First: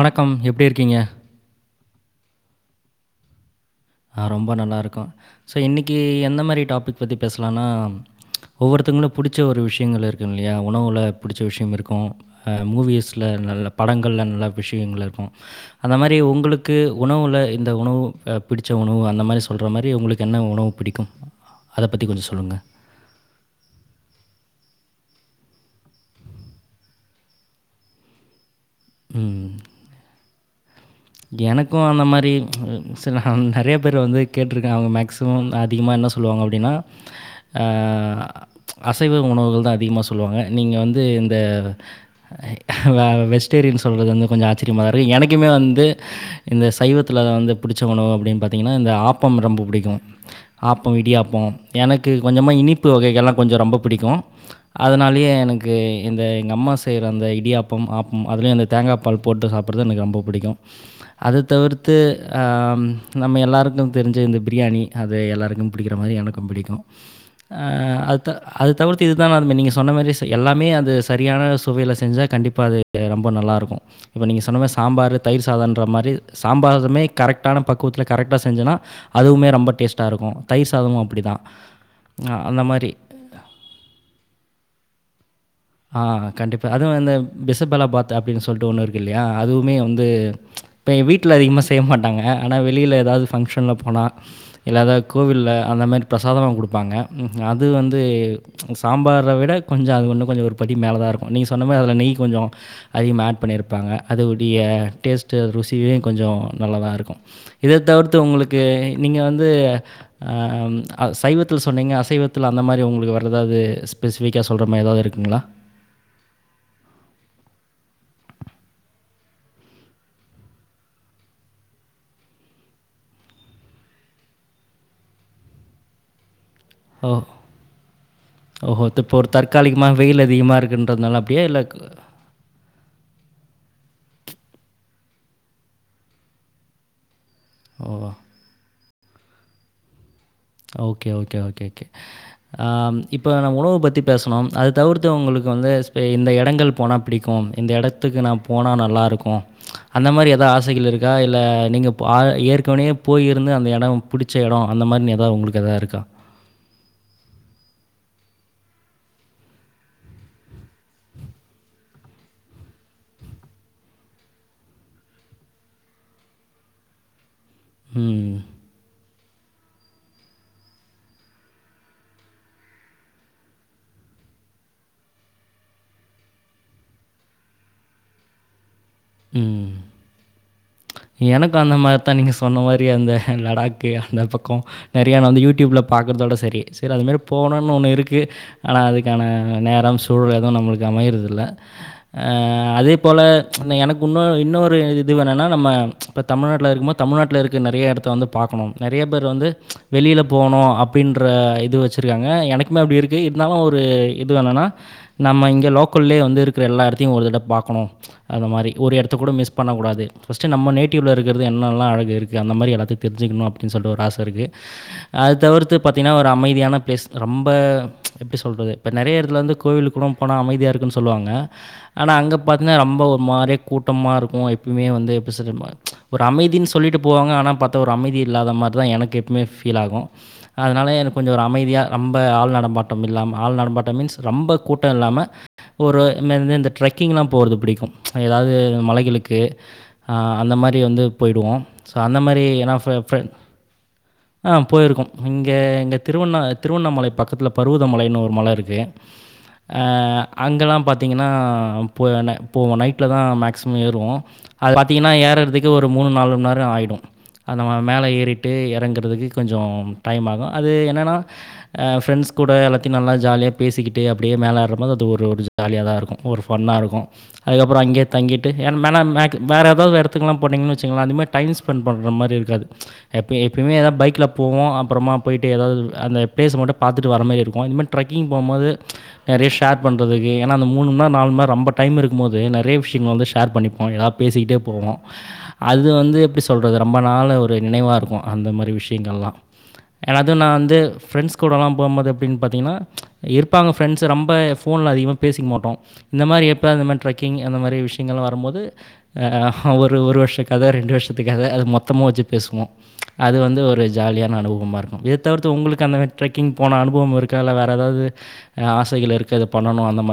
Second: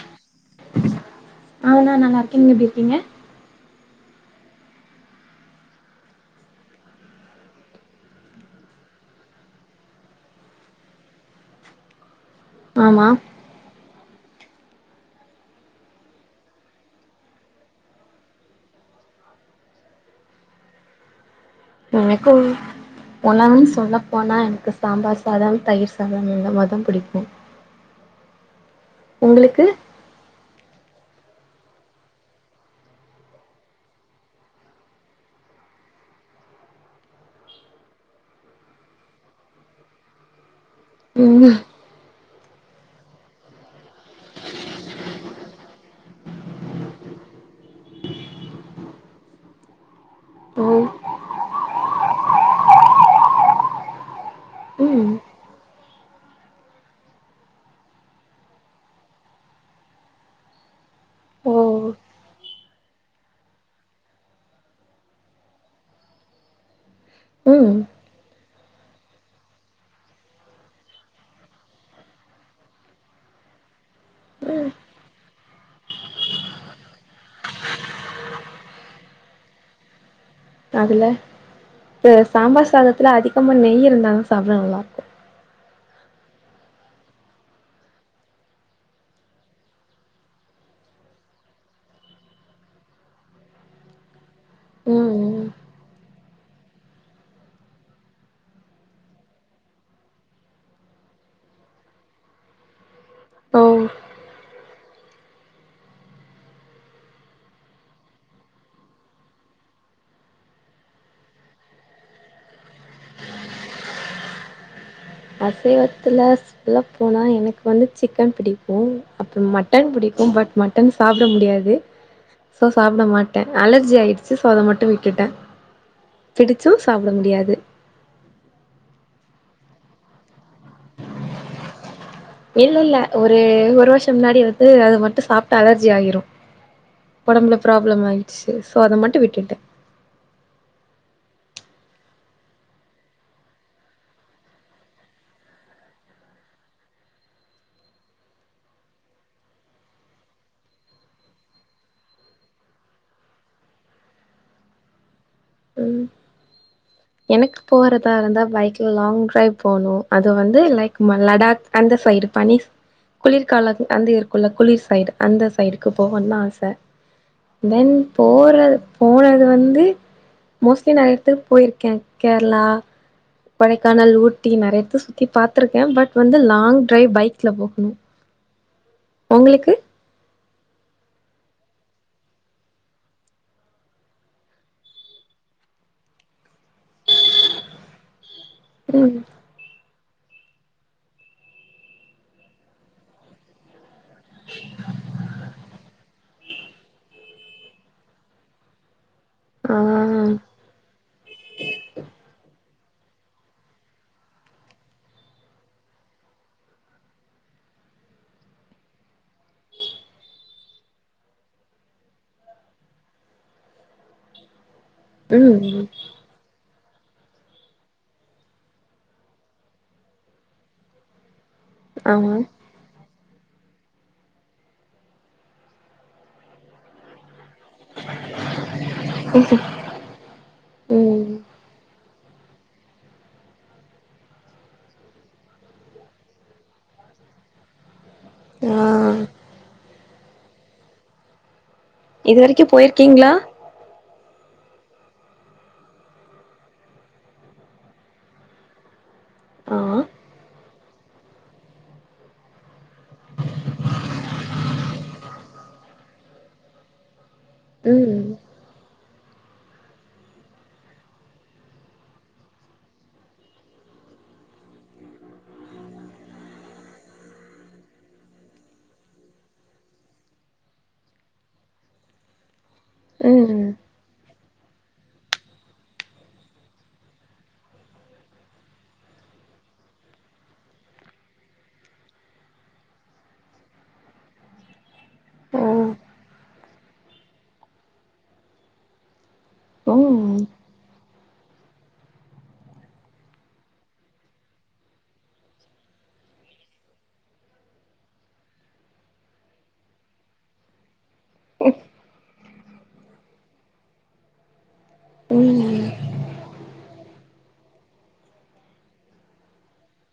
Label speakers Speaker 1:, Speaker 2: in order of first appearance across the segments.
Speaker 1: வணக்கம் எப்படி இருக்கீங்க
Speaker 2: அ நான் நல்லா இருக்கே நீங்க எப்படி இருக்கீங்க
Speaker 1: ஆஹ ரொம்ப நல்லா இருக்கோ சோ இன்னைக்கு எந்த மாதிரி டாபிக் பத்தி பேசலாம்னா ஒவ்வொருத்தங்களும் பிடிச்ச ஒரு விஷயங்கள் இருக்கு இல்லையா உணவுல பிடிச்ச விஷயம இருக்கூ ஹா
Speaker 2: ஆமா
Speaker 1: மூவிஸ்ல நல்ல படங்களல்ல நல்ல விஷயங்கள் இருக்கூ அந்த மாரி உங்களுக்கு உணவுல இந்த உணவு பிடிச்ச உணவு அந்த மாரி சொல்ற மாரி உங்களுக்கு என்ன உணவு பிடிக்கூ
Speaker 2: எனக்கு உணவு சொல்ல போனா எனக்கு சாம்பார் சதம் தயிர் சாதம் இந்த மாதி பிடிக்கூ
Speaker 1: ம்.
Speaker 2: உங்களுக்கு
Speaker 1: எனக்கும் அந்த மாதிரி சில நிறைய பேர் வந்து கேட்டிருக்கே அவங்க மேக்சிமம் அதிகமாக என்ன சொல்லுவாங்க அப்படின்னா அசைவ உணவுகள் தா அதிகமா சொல்லுவாங்க நீங்க வந்து இந்த
Speaker 2: ம்
Speaker 1: வ வெஜிடேரியன் சொல்றது வந்து கொஞ்சம் ஆச்சரியமா தா இருக்கு எனக்குமே வந்து இந்த சைவத்தில்ல வந்து பிடிச்ச உணவு அப்படின்னு பார்த்தீங்கன்னா இந்த ஆப்பம் ரொம்ப பிடிக்கும்
Speaker 2: ஓ
Speaker 1: ஆப்பம் இடியாப்பம் எனக்கு கொஞ்சமா இனிப்பு வகைகள்லா கொஞ்சம் ரொம்ப பிடிக்கும்
Speaker 2: ம்
Speaker 1: அதனாலயே எனக்கு இந்த எங்க அம்மா செய்கிற அந்த இடியாப்பம் ஆப்பம் அதுலேயும் அந்த தேங்காய் பால் போட்டு சாப்பிட்றது எனக்கு ரொம்ப பிடிக்கும் அத
Speaker 2: ஓ
Speaker 1: தவிர்த்து ஆ நம்ம எல்லாருக்கும் தெரிஞ்ச இந்த பிரியாணி அது எல்லாருக்கும் பிடிக்கிற மாதிரி எனக்கும் பிடிக்கும் அ
Speaker 2: ம்
Speaker 1: அத்த அது தவிர்த்து இதுதான நீங்க சொன்ன மாதிரி எல்லாமே அது சரியான சுவையில செஞ்சா கண்டிப்பா அது ரொம்ப நல்லா இருக்கும் இப்போ நீங்க சொன்னமாரி சாம்பார் தயிர் சாதம்ன்ற மாதிரி சாம்பார்மே கரெக்டான பக்குவத்தில்ல கரெக்டா செஞ்சுனா அதுவுமே ரொம்ப டேஸ்ட்டா இருக்கும் தயிர் சாதமும்
Speaker 2: அதுல
Speaker 1: அப்படிதான்.
Speaker 2: இந்த
Speaker 1: அ அந்த
Speaker 2: சாம்பார்
Speaker 1: மாரி.
Speaker 2: சாதத்துல அதிகமா நெய் இருந்தாதா சாப்பிட நல்லா இருக்கும்
Speaker 1: ஆ கண்டிப்பா அதுவும் அந்த பிசபலாபாத் அப்படின்னு சொல்லிட்டு ஒன்னு இருக்கு இல்லையா அதுவுமே வந்து இப்போ வீட்டில்ல அதிகமா செய்ய மாட்டாங்க ஆனா வெளியில்லஏதாவது ஃபங்க்ஷனில் போனா இல்ல எதாவது
Speaker 2: ம் ம்
Speaker 1: கோவிலில் அந்த மாதிரி பிரசாதமாக கொடுப்பாங்க அது வந்து சாம்பார விட கொஞ்சம் இன்னும் கொஞ்சம் ஒரு படி மேலே தா இருக்கும் நீங்க சொன்ன மாறி அதில் நெய் கொஞ்சம் அதிகமாக அட்
Speaker 2: ஓ
Speaker 1: பண்ணியிருப்பாங்க அது உடைய டேஸ்ட்டு ருசியும் கொஞ்சம் நல்லாதா இருக்கும் இத தவிர்த்து உங்களுக்கு நீங்க வந்து சைவத்தில் சொன்னிங்க அசைவத்தில் அந்த மாதிரி உங்களுக்கு வேர் எதாவது ஸ்பெசிஃபிக்காக சொல்கிற மாதிரி ஏதாவது இருக்குங்களா
Speaker 2: அசைவத்துல சொல்ல போனா எனக்கு வந்து சிக்கன் பிடிக்கும் அப்புறம் மட்டன் பிடிக்கும் பட் மட்டன் சாப்பிட முடியாது சோ சாப்பிட மாட்டே அலர்ஜி ஆயிடுச்சு சோ அத மட்டும் விட்டுட்டே பிடிச்சு சாப்பிட
Speaker 1: ஓஹோ
Speaker 2: முடியாது
Speaker 1: ஓஹோ! இப்போ ஒரு தற்காலிகமா வெயில் அதிகமா இருக்குன்றதுனால அப்படியா இல்ல
Speaker 2: இல்ல இல்ல ஒரு ஒரு வருஷம் முன்னாடி வந்து அது மட்டும் சாப்பிட்டா அலர்ஜி ஆயிரும் உடம்புல
Speaker 1: ஓ!
Speaker 2: ப்ராப்ளம் ஆகிடுச்சு சோ அத மட்டும் விட்டுட்டே
Speaker 1: ஓகே ஓகே ஓகே ஓகே இப்போ நம் உணவ பத்தி பேசணோ அத தவிர்த்து உங்களுக்கு வந்து இந்த இடங்கள் போனா பிடிக்கும் இந்த இடத்துக்கு நா போன நல்லாருக்கும் அந்த மாதிரி எதாவது ஆசைகள் இருக்கா இல்ல நீங்கள் ஏற்கனவே போய்யிருந்து அந்த இடம் பிடிச்ச இடம் அந்த மாதிரி உங்களுக்கு ஏதா இருக்கா
Speaker 2: ம் எனக்கு போறதா இருந்தா பைக்ல லாங் டிரைவ் போணும் அது வந்து லைக் லடாக் அந்த சைடு பனி குளிர்கால அந்த இருக்குள்ள குளிர் சைடு அந்த சைடுக்கு போகணும்னு ஆச தென்
Speaker 1: ம்.
Speaker 2: போற போன வந்து மோஸ்ட்லி நிறைய இடத்துக்கு போயிருக் கேரளா கொடைக்கானல் ஊட்டி நிறையத்த சுத்தி பாார்த்திருக்கே பட் வந்து லாங் டிரைவ் பைக்ல போகணும்
Speaker 1: ம்.
Speaker 2: உங்களுக்கு
Speaker 1: எனக்கும் அந்த மாதிரிதா நீங்க சொன்ன மாதிரி அந்த லடாக்கு அந்த பக்கம் நிறைய நா வந்து யூடியூப்ல பாக்கறதோட சரி சரி அது மாதிரி போணும்னு ஒண்ணு இருக்கு ஆனா
Speaker 2: ம்
Speaker 1: அதுக்கான நேரம் சூழலெதுவும் நம்மளுக்கு அமையிறதில்ல ஆ அதே போல ச் எனக் உன்னொ இன்னொரு இது வேணுன்னா நம்ம இப்போ தமிழ்நாட்ல இருக்கும்போ தமிழ்நாட்ல இருக்க நெறைய எடத்த வந்து பாக்கணும் நெறைய பேர் வந்து ச் வெளியில
Speaker 2: ஆ
Speaker 1: போனோ அப்படின்ற இது வச்சிருக்காங்க எனக் மே அப்படி இருக்கு இருந்தாலு ஒரு இதுவென்னனா நம்ம இங்க லோக்கல்லே வந்துருக்ற எல்லா எடத்தையு ஒரு தட பாக்கணும் ச் அந்த மாரி ஒரு எடத்த கூட மிஸ் பண்ணக்கூடாது ஃபஸ்ட் நம்ம நேட் டிவ்ல இருக்றது என்னெல்லா அழகு இருக்கு அந்த மாரி எதாத்தையு தெரி்ஞ்சக்கணு அப்டின் சொல்ற ஒரு ஆச இருக்கு அது தவிர்த்து
Speaker 2: ம்
Speaker 1: பாத்தீங்கன்னா ஒரு அமைதியான பிளேஸ் ரொம்ப ச் எப்டி சொல்றது இப்ப நெறைய எடத்துல வந்து கோவிலுகூ போனா அமைதியா இருக்குன் சொல்லுவாங்க ஆனா
Speaker 2: ஆமா
Speaker 1: அங்க பாத்தின்னா ரொம்ப மாரே கூட்டமாருக்கூ எப்புமே வந்து எப்டி [unintelligible] ச் ஒரு அமைதின்னு சொல்லிட்டு போவாங்க ஆனா பாத்தா ஒரு அமைதி இல்லாத மாதிதா எனக்கு எப்புமே ஃபீல் ஆகு அதனால
Speaker 2: ம்
Speaker 1: எனக்கொஞ்சம் ஒரு அமைதியா ரொம்ப ஆள் நடம்மாட்டம் இல்லாம ஆள் நடம்மாட்டம் மீன்ஸ் ரொம்ப கூட்ட இல்லாம ஒரு இன்ன இந்த ட்ரெக்கிங்லா போறது புடிக்கூ ச் எதாவது
Speaker 2: ஆ
Speaker 1: மலைகளுக்கு ஆ அந்த மாரி ப்டி வந்து போயிடுவோ ஸோ அந்த
Speaker 2: இது
Speaker 1: மாரி
Speaker 2: வரைக்கு
Speaker 1: ஏன்னா ஃபெ ஃபெ
Speaker 2: போயிருக்கீங்களா
Speaker 1: ஆ போயிருக்கோ இங்க எங்க திருவண்ணா திருவண்ணாமலை பக்கத்ல பருவதமலைன்னு ஒரு மல இருக்கு
Speaker 2: ஆ
Speaker 1: அஹ் அங்கெலாம் பாத்தீங்கன்னா போன போவோ நைட்ல தான் மேக்சிமம் ஏறுவோம அது பாத்தீங்கன்னா ஏறரதுக் ஒரு மூணு நாலு மண்நேரோ ஆயிடும் அந்த மேலே
Speaker 2: ம்
Speaker 1: ஏறிட்டு எறங்குறதுகு கொஞ்சோ டைம் ஆகு அது என்னென்னா அ ஃப்ரெண்ட்ஸ் கூட எல்லாத்தையு நல்லா ஜாலியா பேசிக்கிட்டு அப்படியே மேலேறபோது அது ஒரு ஒரு ஜாலியா தா இருக்கும் ஒரு ஃபன்னாருக்கும் அதுக்கப்புறம் அங்கே தங்கிட்டு ஏன்ன மேல மேக் வேற ஏதாவது எடத்துக்லாம் போனெங்ன்ன வச்சுக்கங்களே அந்த மாரி டைம் ஸ்பெண்ட் பண்ற மாரி இருக்காது ச் எப்பை
Speaker 2: ம்
Speaker 1: எப்பயுமே ஏத பைக்ல போவோ அப்பறமா போய்ட்டு எதாவது அந்த பிளேஸ மட்டும் பாத்துட்டு வர மாரி இருக்கு இந்த மாரி ட்ரக்கிங் போம்போது ச் நெறைய ஷேர் பண்றதுக்கு ஏன்னா அந்த மூனும்நேரொ நாலும்நேரொ ரொம்ப டைம் இருக்கும்போது நெறைய விஷயங்கள் வந்து ஷேர் பண்ணிப்போ ஏதாவது பேசிக்கிட்டே போவோ
Speaker 2: ஆ
Speaker 1: அது வந்து எப்டி சொ சொல்றது ரொம்ப நாள ஒரு நெனைவாருக்கும் அந்த மாரி விஷயங்கள்ளாம் ஏனது
Speaker 2: ம்
Speaker 1: நா வந்து ஃப்ரெண்ட்ஸ் கூடலா போம்போது அப்டின்னு பாத்திங்ன்னா ச் இருப்பாங்க ஃப்ரெண்ட்ஸ் ரொம்ப ஃபோன்ல அதிகமாக பேசிக்க மாட்டோம் இந்த மாரி எப்போ அந்த மாரி ட்ரக்கிங் அந்த மாரி விஷயங்கள்ளா வரும்போது ஆ அ ஒரு ஒரு வருஷக்கத ரெண்டு வருஷ துக்கத அது மொத்தமா வச்சுட் பேசுவோ அது வந்து ஒரு ஜாலியான அனுபவமாகருக் எதத்தவிர்த்து உங்களுக்கு
Speaker 2: ம்
Speaker 1: அந்த ட்ரக்கிங் போன அனுப் போ இருக்கல்ல வேற ஏதாவது ஆசைகள் இருக்கது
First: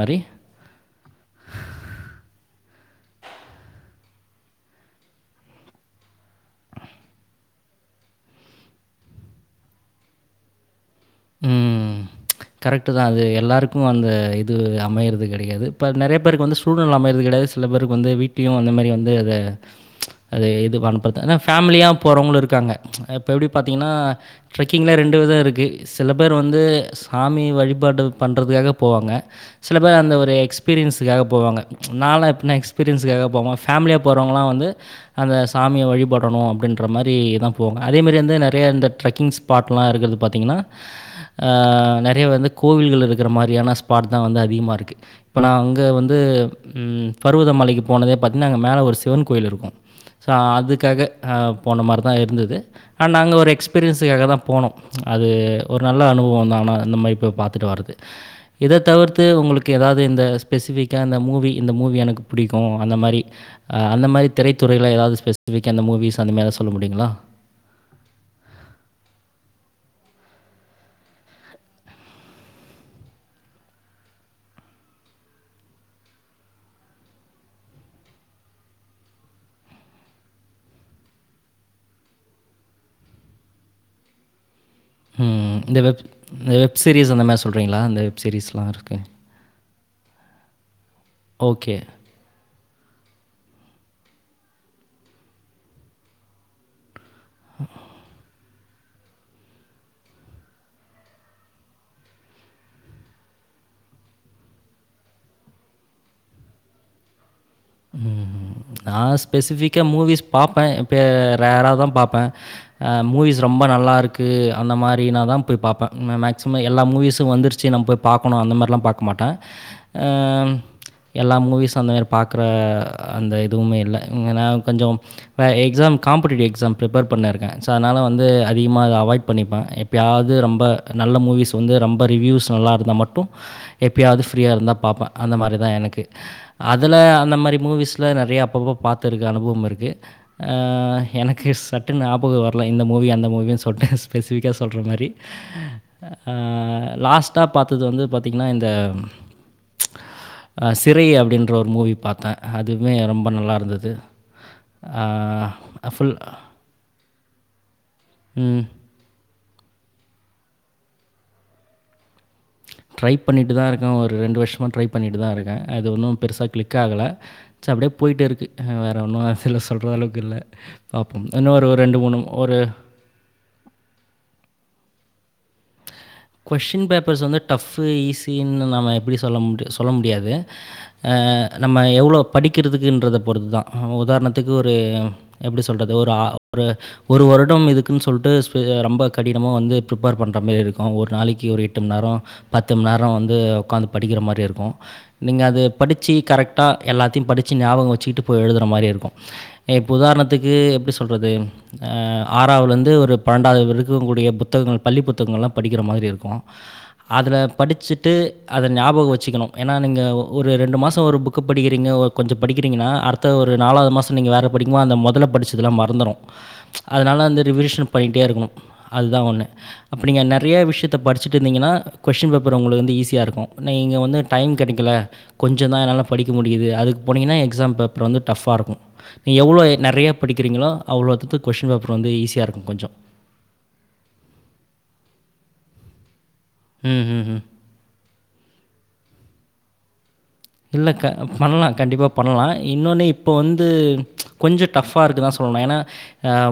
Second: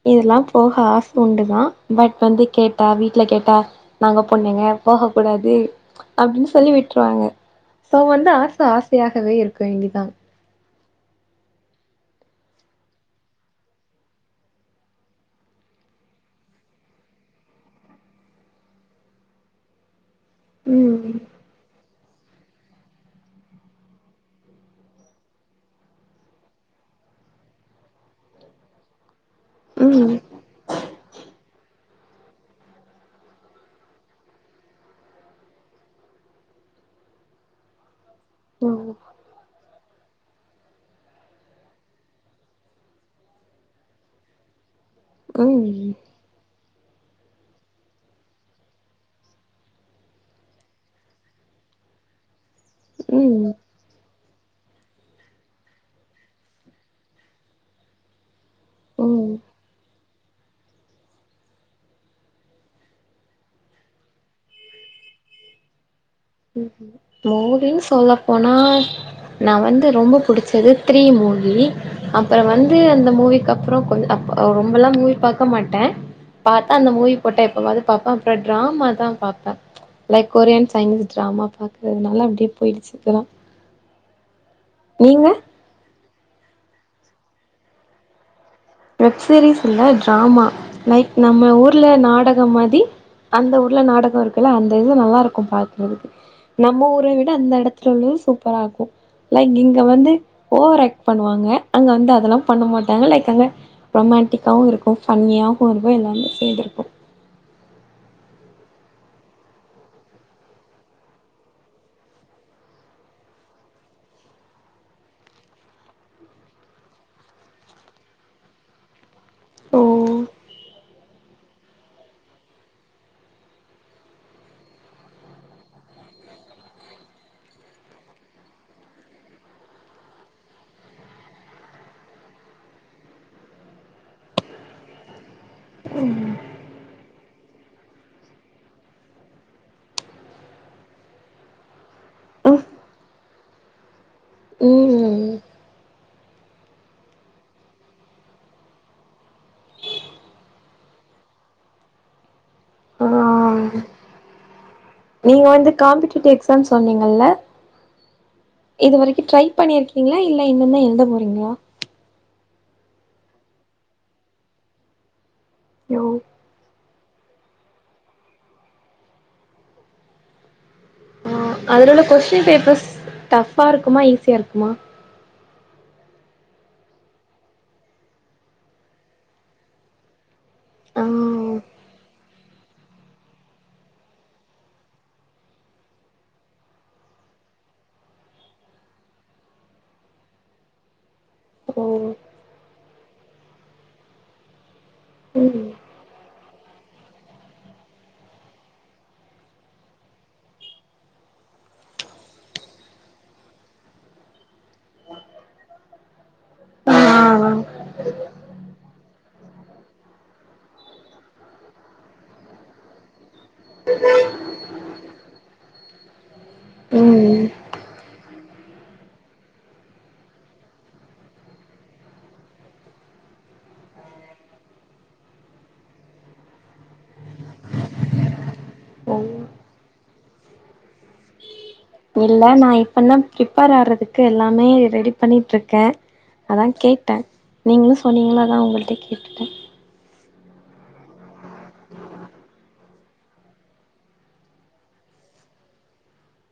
Speaker 2: இதெல்லா போக ஆச உண்டுதான் பட் வந்து கேட்டாவி வீட்டுல கேட்டா நாங்க பொண்ணுங்க போக கூடாது அப்டின்னு சொல்லி விட்டுருவாங்க சோ வந்து ஆச ஆசயாகவே இருக்கூ இங்கதான்
Speaker 1: ம் கரெக்ட் தான் அது எல்லாருக்கும் அந்த இது அமையது கெடையாது இப்ப நிறைய பேருக்கு வந்து ஸ்டூடெல் அமையறது கிடையாது சில பேருக்கு வந்து வீட்டயையும் அந்த மாரி வந்து அதை அது இது
Speaker 2: ம்
Speaker 1: பண்ணப்பறதுான் அன ஃபேமிலியா போகிறவங்களும் இருக்காங்க இப்போ எப்படி பார்த்தீங்கன்னா ட்ரெக்கிங்க்ல்ாம் ரெண்டு விதம் இருக்குது சில பேர் வந்து சாமி வழிபாடு பண்ணுறதுக்காக போவாங்க சில பேர்
Speaker 2: ம்
Speaker 1: அந்த ஒரு எக் எக்ஸ்பீரியன்ஸுக்காக போவாங்க ச் நால் எப்டின்னா எஸ்பீரியன்ஸுக்காக போவாம ஃபேமிலியாக போறவங்கலாம் வந்து அந்த சாமிய வழிபடணும் அப்டின்ற மாரி தான் போவாங்க அதேமாரி வந்து நெறைய இந்த
Speaker 2: ம்
Speaker 1: ட்ரெக்கிங் ஸ்பாட்லாம் இருக்கறது பாத்திங்ன்னா ஆஹ் நெறைய வந்து கோவில்கள் இருக்கிற மாரியான ஸ்பாட் தான் வந்து அதிகமா இருக்கு இப்ப நான்
Speaker 2: ம்
Speaker 1: அங்க வந்து ம் பருவதமலைக்கு போனதே பாத்தீங்கனா அங்க மேல ஒரு சிவன் கோயில் இருக்கும் ஸோ அதுக்காக போன மாரி தான் இருந்தது ஆஹ் நாங்க
Speaker 2: ம்
Speaker 1: ஒரு எக்ஸ்பீரியன்ஸ் க்காக தான் போனோம் அது ஒரு நல்ல அனுபவம் தான் ஆனா இந்த மாரி போய் பாத்துட்டு வரது இத தவிர்த்து
Speaker 2: ம்
Speaker 1: உங்களுக்கு ஏதாவது இந்த ஸ்பெசிபிக்கா இந்த மூவி இந்த மூவி எனக்கு புடிக்கும் அந்த மாரி அந்த மாரி திரைத்துறையில ஏதாவது ஸ்பெசிபிக்கா இந்த மூவிஸ் அந்த மாரி ஏதாவது சொல்ல முடியுங்களா?
Speaker 2: மூவின்னு சொல்ல போனா நான் வந்து ரொம்ப புடிச்சது த்ரீ மூவி அப்புறம் வந்து அந்த மூவிக்கு அப்புறம் கொஞ்ச அப்ப ரொம்பலாம் மூவி பாக்க மாட்டேன் பாத்தா அந்த மூவி போட்டா எப்போவாவது பாப்பேன் அப்புறம் டிராமா தான் பாப்பேன் லைக் கொரியன் சைனீஸ் டிராமா பாக்குறதுனால அப்டியே போய்டுச்சு இப்பலாம்
Speaker 1: உம் இந்த வெப் [unintelligible] சீரிஸ் அந்த மாரி சொல்றீங்களா அந்த வெப் சீரிஸ்
Speaker 2: வெப் சீரிஸ் இல்ல டிராமா லைக் நம்ம
Speaker 1: ஓகே.
Speaker 2: ஊர்ல நாடகம் மாதி அந்த ஊர்ல நாடகம் இருக் குல அந்த இது நல்லாருக்கும் பாக்குறதுக்கு நம்ம ஊர வி டு அந்த இடத்துல உள்ளது [unintelligible] சூப்பரா இருக்கும் லைக் இங்க வந்து ஓவர் ஆக்ட் பண்ணுவாங்க அங்க வந்து அதல்லாம் பண்ண மாட்டாங்க லைக் அங்க ரொமாண்டிக்காவும் இருக்கும் ஃபன்னியாவும் இருக்கும் எல்லாமே சேந்திருக்கும்
Speaker 1: நான் ஸ்பெசிஃபிக்கா மூவிஸ் பாப்பேன் இப்பய ரேரா தான் பாப்பேன் ஆஹ் மூவிஸ் ரொம்ப நல்லா இருக்கு அந்த மாரி நாதான் போய் பாப்பேன் மே மேக்ஸிமம் எல்லா மூவிஸும் வந்துருச்சு நம்ம போய் பாக்கணும் அந்த மாரிலா பாக்க மாட்டேன்
Speaker 2: ஓ
Speaker 1: ஆஹ் எல்லா மூவிஸு அந்த மாரி பாக் கற அந்த இதுவுமே இல்ல இங்க நான் கொஞ்சம் ஆஹ் எக்ஸாம் காம்படேட்டிவ் எக்ஸாம் ப்ரிப்பர் பண்ணிருக்கேன் ஸோ அதுனால வந்து அதிகமா அத அவாய்ட் பண்ணிப்பேன் எப்பயாவது ரொம்ப நல்ல மூவிஸ் வந்து ரொம்ப ரிவ்யூஸ் நல்லா இருந்தா மட்டும் எப்பயாவது ஃப்ரீயா இருந்தா பாப்பேன் அந்த மாரி தான் எனக்கு அது இதுல அந்த மாரி மூவிஸ்லா நெறையா அப்பப்ப பாத்துருக்கே அனுபவம் இருக்கு ஆஹ் எனக்கு சட்டுனு ஞாபகம் வரல இந்த மூவி அந்த மூவின்னு சொல்ட்டு ஸ்பெசிஃபிக்கா சொல்ற மாரி
Speaker 2: ம்
Speaker 1: ஆஹ் ஆஹ் லாஸ்ட்டா பாத்தது வந்து பாத்தீங்கன்னா இந்த ச் சிறை அப்படின்ற ஒரு மூவி பாத் தே அதுவுமே
Speaker 2: ஆ
Speaker 1: ரொம்ப நல்லா இருந்தது
Speaker 2: நீங்க வந்து
Speaker 1: ஃபுல்
Speaker 2: காம்படேட்டிவ் எக்ஸாம் சொன்னீங்கல்ல
Speaker 1: ம்
Speaker 2: இதுவரைக்கு ட்ரை பண்ணிருக்கீங்களா இல்ல இன்னுமே எழுத போறீங்களா
Speaker 1: ட்ரை பண்ணிட்டு தா இருக்கே ஒரு ரெண்டு வருஷமா ட்ரை பண்ணிட்டு தா இருக் கே அது
Speaker 2: யோ
Speaker 1: ஒன்னு பெருசா க்ளிக் ஆகல ச அப்டியே போய்ட்டே இருக்கு வேற ஒன்னு அதுல சொல்ற அளவுக்கு இல்ல பார்ப்போம். இன்னும்
Speaker 2: ஆஹ்
Speaker 1: ஒரு
Speaker 2: அதுல உள்ள கொஸ்டின்
Speaker 1: ஒரு
Speaker 2: பேப்பர்ஸ் டஃபா இருக்குமா ஈஸியா இருக்குமா
Speaker 1: கொஷ்டின் பேப்பர்ஸ் வந்து டஃபு ஈஸீனு நம்ம எப்டி சொல்ல மு சொல்ல முடியாது ஆ நம் நான் எவ்ளோ படிக்கிறதுன்றத பொறுத்து தான் ஆ உதாரணத்துக்கு ஒரு எப்டி சொல்கிறது ஒரு ஒரு ஒரு வருடம் இதுக்குன்னு சொல்லிட்டு ரொம்ப கடினமாக வந்து பிரிப்பேர் பண்ணுற மாரி இருக்கு ஒரு நாளைக் ஒரு எட்டு
Speaker 2: ஓ
Speaker 1: மணி நேரம் பத்து பத்து மணி நேரம் வந்து உக்காந்து படிக்கிற மாரி இருக்கும் நீங்க அது
Speaker 2: ம்
Speaker 1: படிச்சி கரெக்டா எல்லாத்தையும் படிச்சி ஞாபகம் வச்சுக்கிட்டு போய் எழுதுற மாரி இருக்கும் இப்போ உதாரணத்துக்கு எப்டி சொல்கிறது ஆறாவதுலேந்து ஒரு பன்னெண்டாவது வரைக்கும் இருக்கக்கூடிய புத்தகங்கள் பள்ளி புத்தகங்களெல்லா படிக்குறமாதிரி இருக்கும்
Speaker 2: ஆ
Speaker 1: அதுல
Speaker 2: ஆ
Speaker 1: படிச்சிட்டு அத ஞாபகம் வச்சிக்கணும் ஏனா நீங்க ஒரு ரெண்டு மாசம் ஒரு புக்க படிகிறீங்க ஒ கொஞ்சோ படிக்கிறிங்கனா அடுத்த ஒரு நாலாவது மாசம் நீங்க வேற படிக்குபோ அந்த மொதல படிச்சதெல்லா மறந்துறும் ச்ச அதுனால இந்த
Speaker 2: ம்
Speaker 1: ரிவிஷன் பண்ணிட்டேஇருக்கனும் அதுதா ஒன்னு அப்டின நெறையா விஷயத்தை படிச்சுட்டு இருந்தீங்கனா கொஷின் பேப்பர் உங்களுக்கு வந்து ஈஸியாக இருக்கும் நீங்க வந்து டைம் கெடைக்கல கொஞ்சோ தா என்னால படிக்க முடியுது அதுக்கு போனிங்கனா எக்ஸாம் பேப்பர் வந்து டஃப்பா இருக்கும்
Speaker 2: ஓ
Speaker 1: நீங்க எவ்ளோ நெறையா படிக்கிறீங்களோ அவ்ளோத்துக்கு
Speaker 2: இல்ல நா இப்பனா பிரிப்பேர் ஆறதுக்கு எல்லாமே ரெடி பண்ணிட்டுருக்கே அதா
Speaker 1: ம்,
Speaker 2: கேட்டேன்
Speaker 1: ம், ம்.
Speaker 2: நீங்களும் சொன்னீங்கலனாதான் உங்கள்ட்ட கேட்
Speaker 1: இல்ல க பண்லா கண்டிப்பாக பண்லா இன்னொன்னு இப்போ வந்து கொஞ்சோ டஃப்ஃபா இருக்குதா சொல்லனும் ஏனா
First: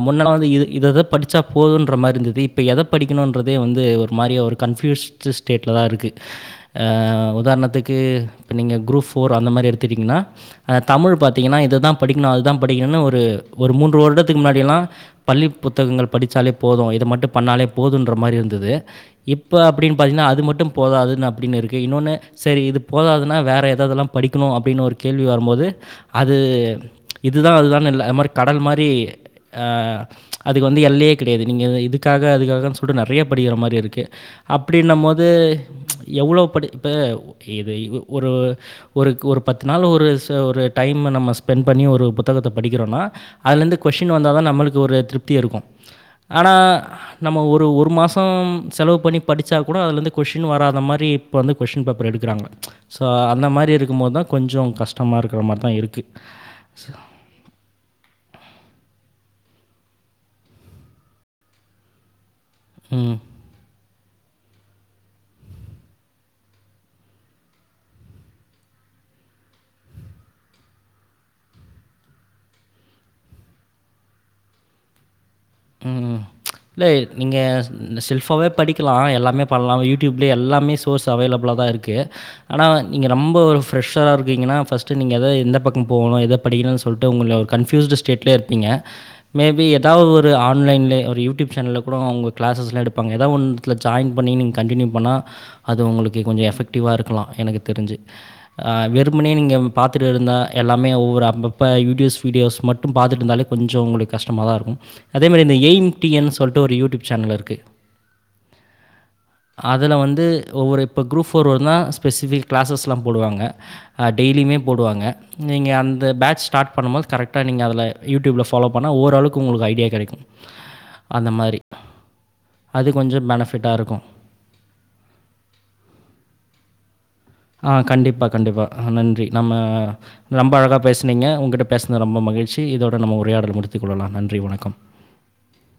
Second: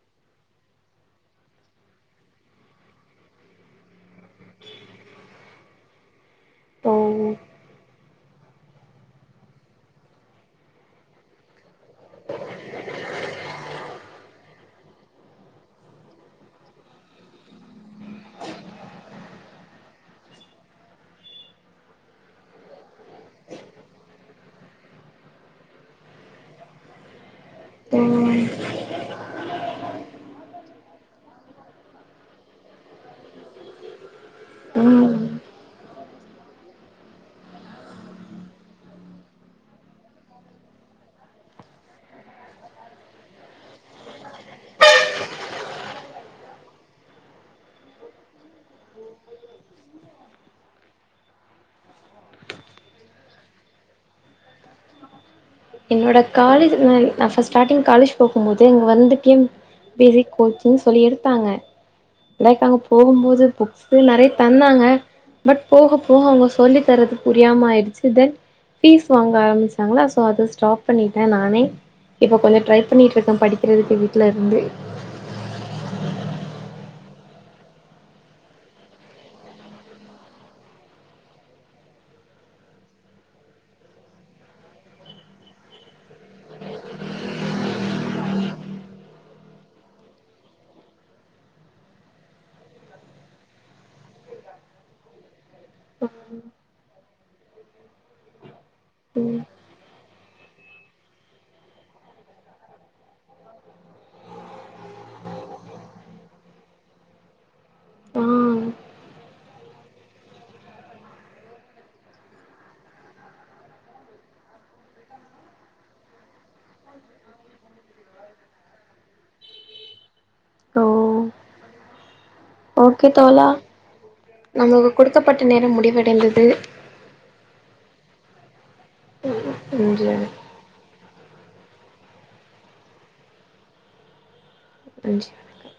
Speaker 1: முன்னெல்லா வந்து இது இத இத படிச்சா போதுன்ற மாரி இருந்தது இப்போ எதை படிக்கணுன்றதே வந்து ஒரு மாரியே ஒரு கன்ஃப்யூஸ்ட்டு ஸ்டேட்ல தான் இருக்குது
Speaker 2: ஓ
Speaker 1: உதாரணத்துக்கு நீங்க குரூப் ஃபோர் அந்த மாரி எடுத்துட்டீங்கனா தமிழ் பாத்திங்கனா இது தான் படிக்கணும் அது தான் படிக்கணும்னு ஒரு மூன்று வருடத்துக்கு முன்னாடியெல்லா பள்ளி புத்தகங்கள் படிச்சாலே போதும் இத மட்டும் பண்ணாலே போதுன்ற மாரி இருந்தது இப்போ அப்டின்னு பாத்தீங்கனா அது மட்டும் போதாதுன்னு அப்டின்னு இருக்கு இன்னொன்னு செரி இது போதாதுன்னா வேற ஏததெல்லாம் படிக்கணும் அப்டின்னு ஒரு கேள்வி வரும்போது அது இது இதுதா அதுதானு இல்ல அது மாரி
Speaker 2: ம்
Speaker 1: கடல் மாரி அ அதுக்கு வந்து எல்லையே குடையாது நீங்க இதுக்காக அதுக்காகன் சொல்ட்டு நறைய படிக்கிற மாரி இருக்கு
Speaker 2: ம்
Speaker 1: அப்டினம்மோது எவ்ளோ படி இப்ப இது [unintelligible] ஒரு ஒருக் ஒரு பத்து நாள் ஒரு ச ஒரு டைம்ம நம்ம ஸ்பெண்ட் பண்ணி ஒரு புத்தகத்த படிக்கிறோனா அதுலந்து கொஷின் வந்தா தா நம்மளுக்கு ஒரு திருப்தி இருக்கோ ஆனா நம்ம ஒரு ஒரு மாசோம் செலவு பண்ணி படிச்சா கூட அதுலந்து கொஷின் வராத மாரி இப்போ வந்து கொஷின் பேப்பர் எடுக்குறாங்க சோ அந்த மாரி இருக்கும்போது தா கொஞ்சோ கஷ்டமா இருக்
Speaker 2: என்னோட காலேஜ் ம் நா ஃபர்ஸ்ட் ஸ்டார்டிங் காலேஜ் போகும் போது எங்க வந்துக்கேம் பேசிக் கோச்சிங் சொல்லி எடுத்தாங்க லைக் அங்க
Speaker 1: ம்.
Speaker 2: போகும்போது புக்ஸ் ம் நறைய தந்தாங்க பட் போக போக அவங்க சொல்லி தரது புரியாம ஆயிடுச்சு தென் ஃபீஸ் வாங்க ஆரம்மிச்டாங்களா சோ அது ஸ் ஸ்டாப் பண்ணிட்டே நானே இப்ப கொஞ்சோ ட்ரை பண்ணிட்ருக்க படிக்கிறதுக்கு வீட்ல இருந்து
Speaker 1: ம் இல்ல நீங்க இந்த செல்ஃபாவே படிக்கிலா எல்லாமே பண்லா யூடியூப்லேயே எல்லாமே சோர்ஸ் அவைலபுளா தா இருக்கு ஆனா நீங்க ரொம்ப ஒரு ஃப்ரெஷ்ஷரா இருக்கீங்கனா ஃபர்ஸ்ட்டு நீங்க எத எந்த பக்கம் போகணு எத படிக்கலானு சொல்ட்டு உங்கள்ள ஒரு கன்ஃபியூஸ்டு ஸ்டேட்லே இருப்பீங்க மேபி ஏதாவது ஒ ஒரு ஆன்லைன்லே ஒரு யூடியூப் சேனல்ல கூட அவங்க கிளாஸஸ்லா எடுப்பாங்க எதா ஒன்த்துல ஜாயின் பண்ணி நீங்க கண்டினியூ பண்ணா அது உங்களுக்கு கொஞ்சோ எஃபெக்டிவா இருக்கலா எனக்கு தெரிஞ்சு ஆ வெறும்புனே
Speaker 2: ம்
Speaker 1: நீங்க பாத்துட்டு இருந்தா எல்லாமே ஒவ்வொரு அப்பப்போ யூடியூஸ் வீடியோஸ் மட்டூ பாத்துட்டு இந்தாலே கொஞ்சோ உங்களுக்கு கஷ்டமா தா இருக்கும் அதேமாரி இந்த எய்ம் டின்னு சொல்ட்டு ஒரு யூடியூப் சேனல் இருக்கு
Speaker 2: ஆ
Speaker 1: அதுல வந்து ஒவ்வொரு இப்போ குரூப் ஃபேர் வருதுன்னா ஸ்பெசிஃபிக் கிளாஸஸ்ல்லா போடுவாங்க ஆ டெய்லியுமே போடுவாங்க நீங்க அந்த பேட்ச் ஸ்டார்ட் பண்ணுபோது கரெக்டா நீங்க அதுல யூடியூப்ல ஃபாலோ பண்ணா ஓரருளவுக்கு உங்குளுக்கு ஐடியா கெடைக்கும்
Speaker 2: ஓ
Speaker 1: அந்த மாரி அது
Speaker 2: ஓகே
Speaker 1: கொஞ்சம்
Speaker 2: தோழா
Speaker 1: பெனிஃபிட்டா இருக்கும்.
Speaker 2: நமளுக்கு குடுக்கப்பட்ட நேரம் முடிவடைந்தது
Speaker 1: ஆ கண்டிப்பா கண்டிப்பா ஆ நன்றி நம்ம
Speaker 2: நன்றி
Speaker 1: ரொம்ப அழகா பேஸ்னீங்க உ கிட்ட பேஸ்ன ரொம்ப மகிழ்ச்சி இதோட நம்ம உரையடல முடித்து கொள்ளலா நன்றி வணக்கம்
Speaker 2: நன்றி வணக்கம்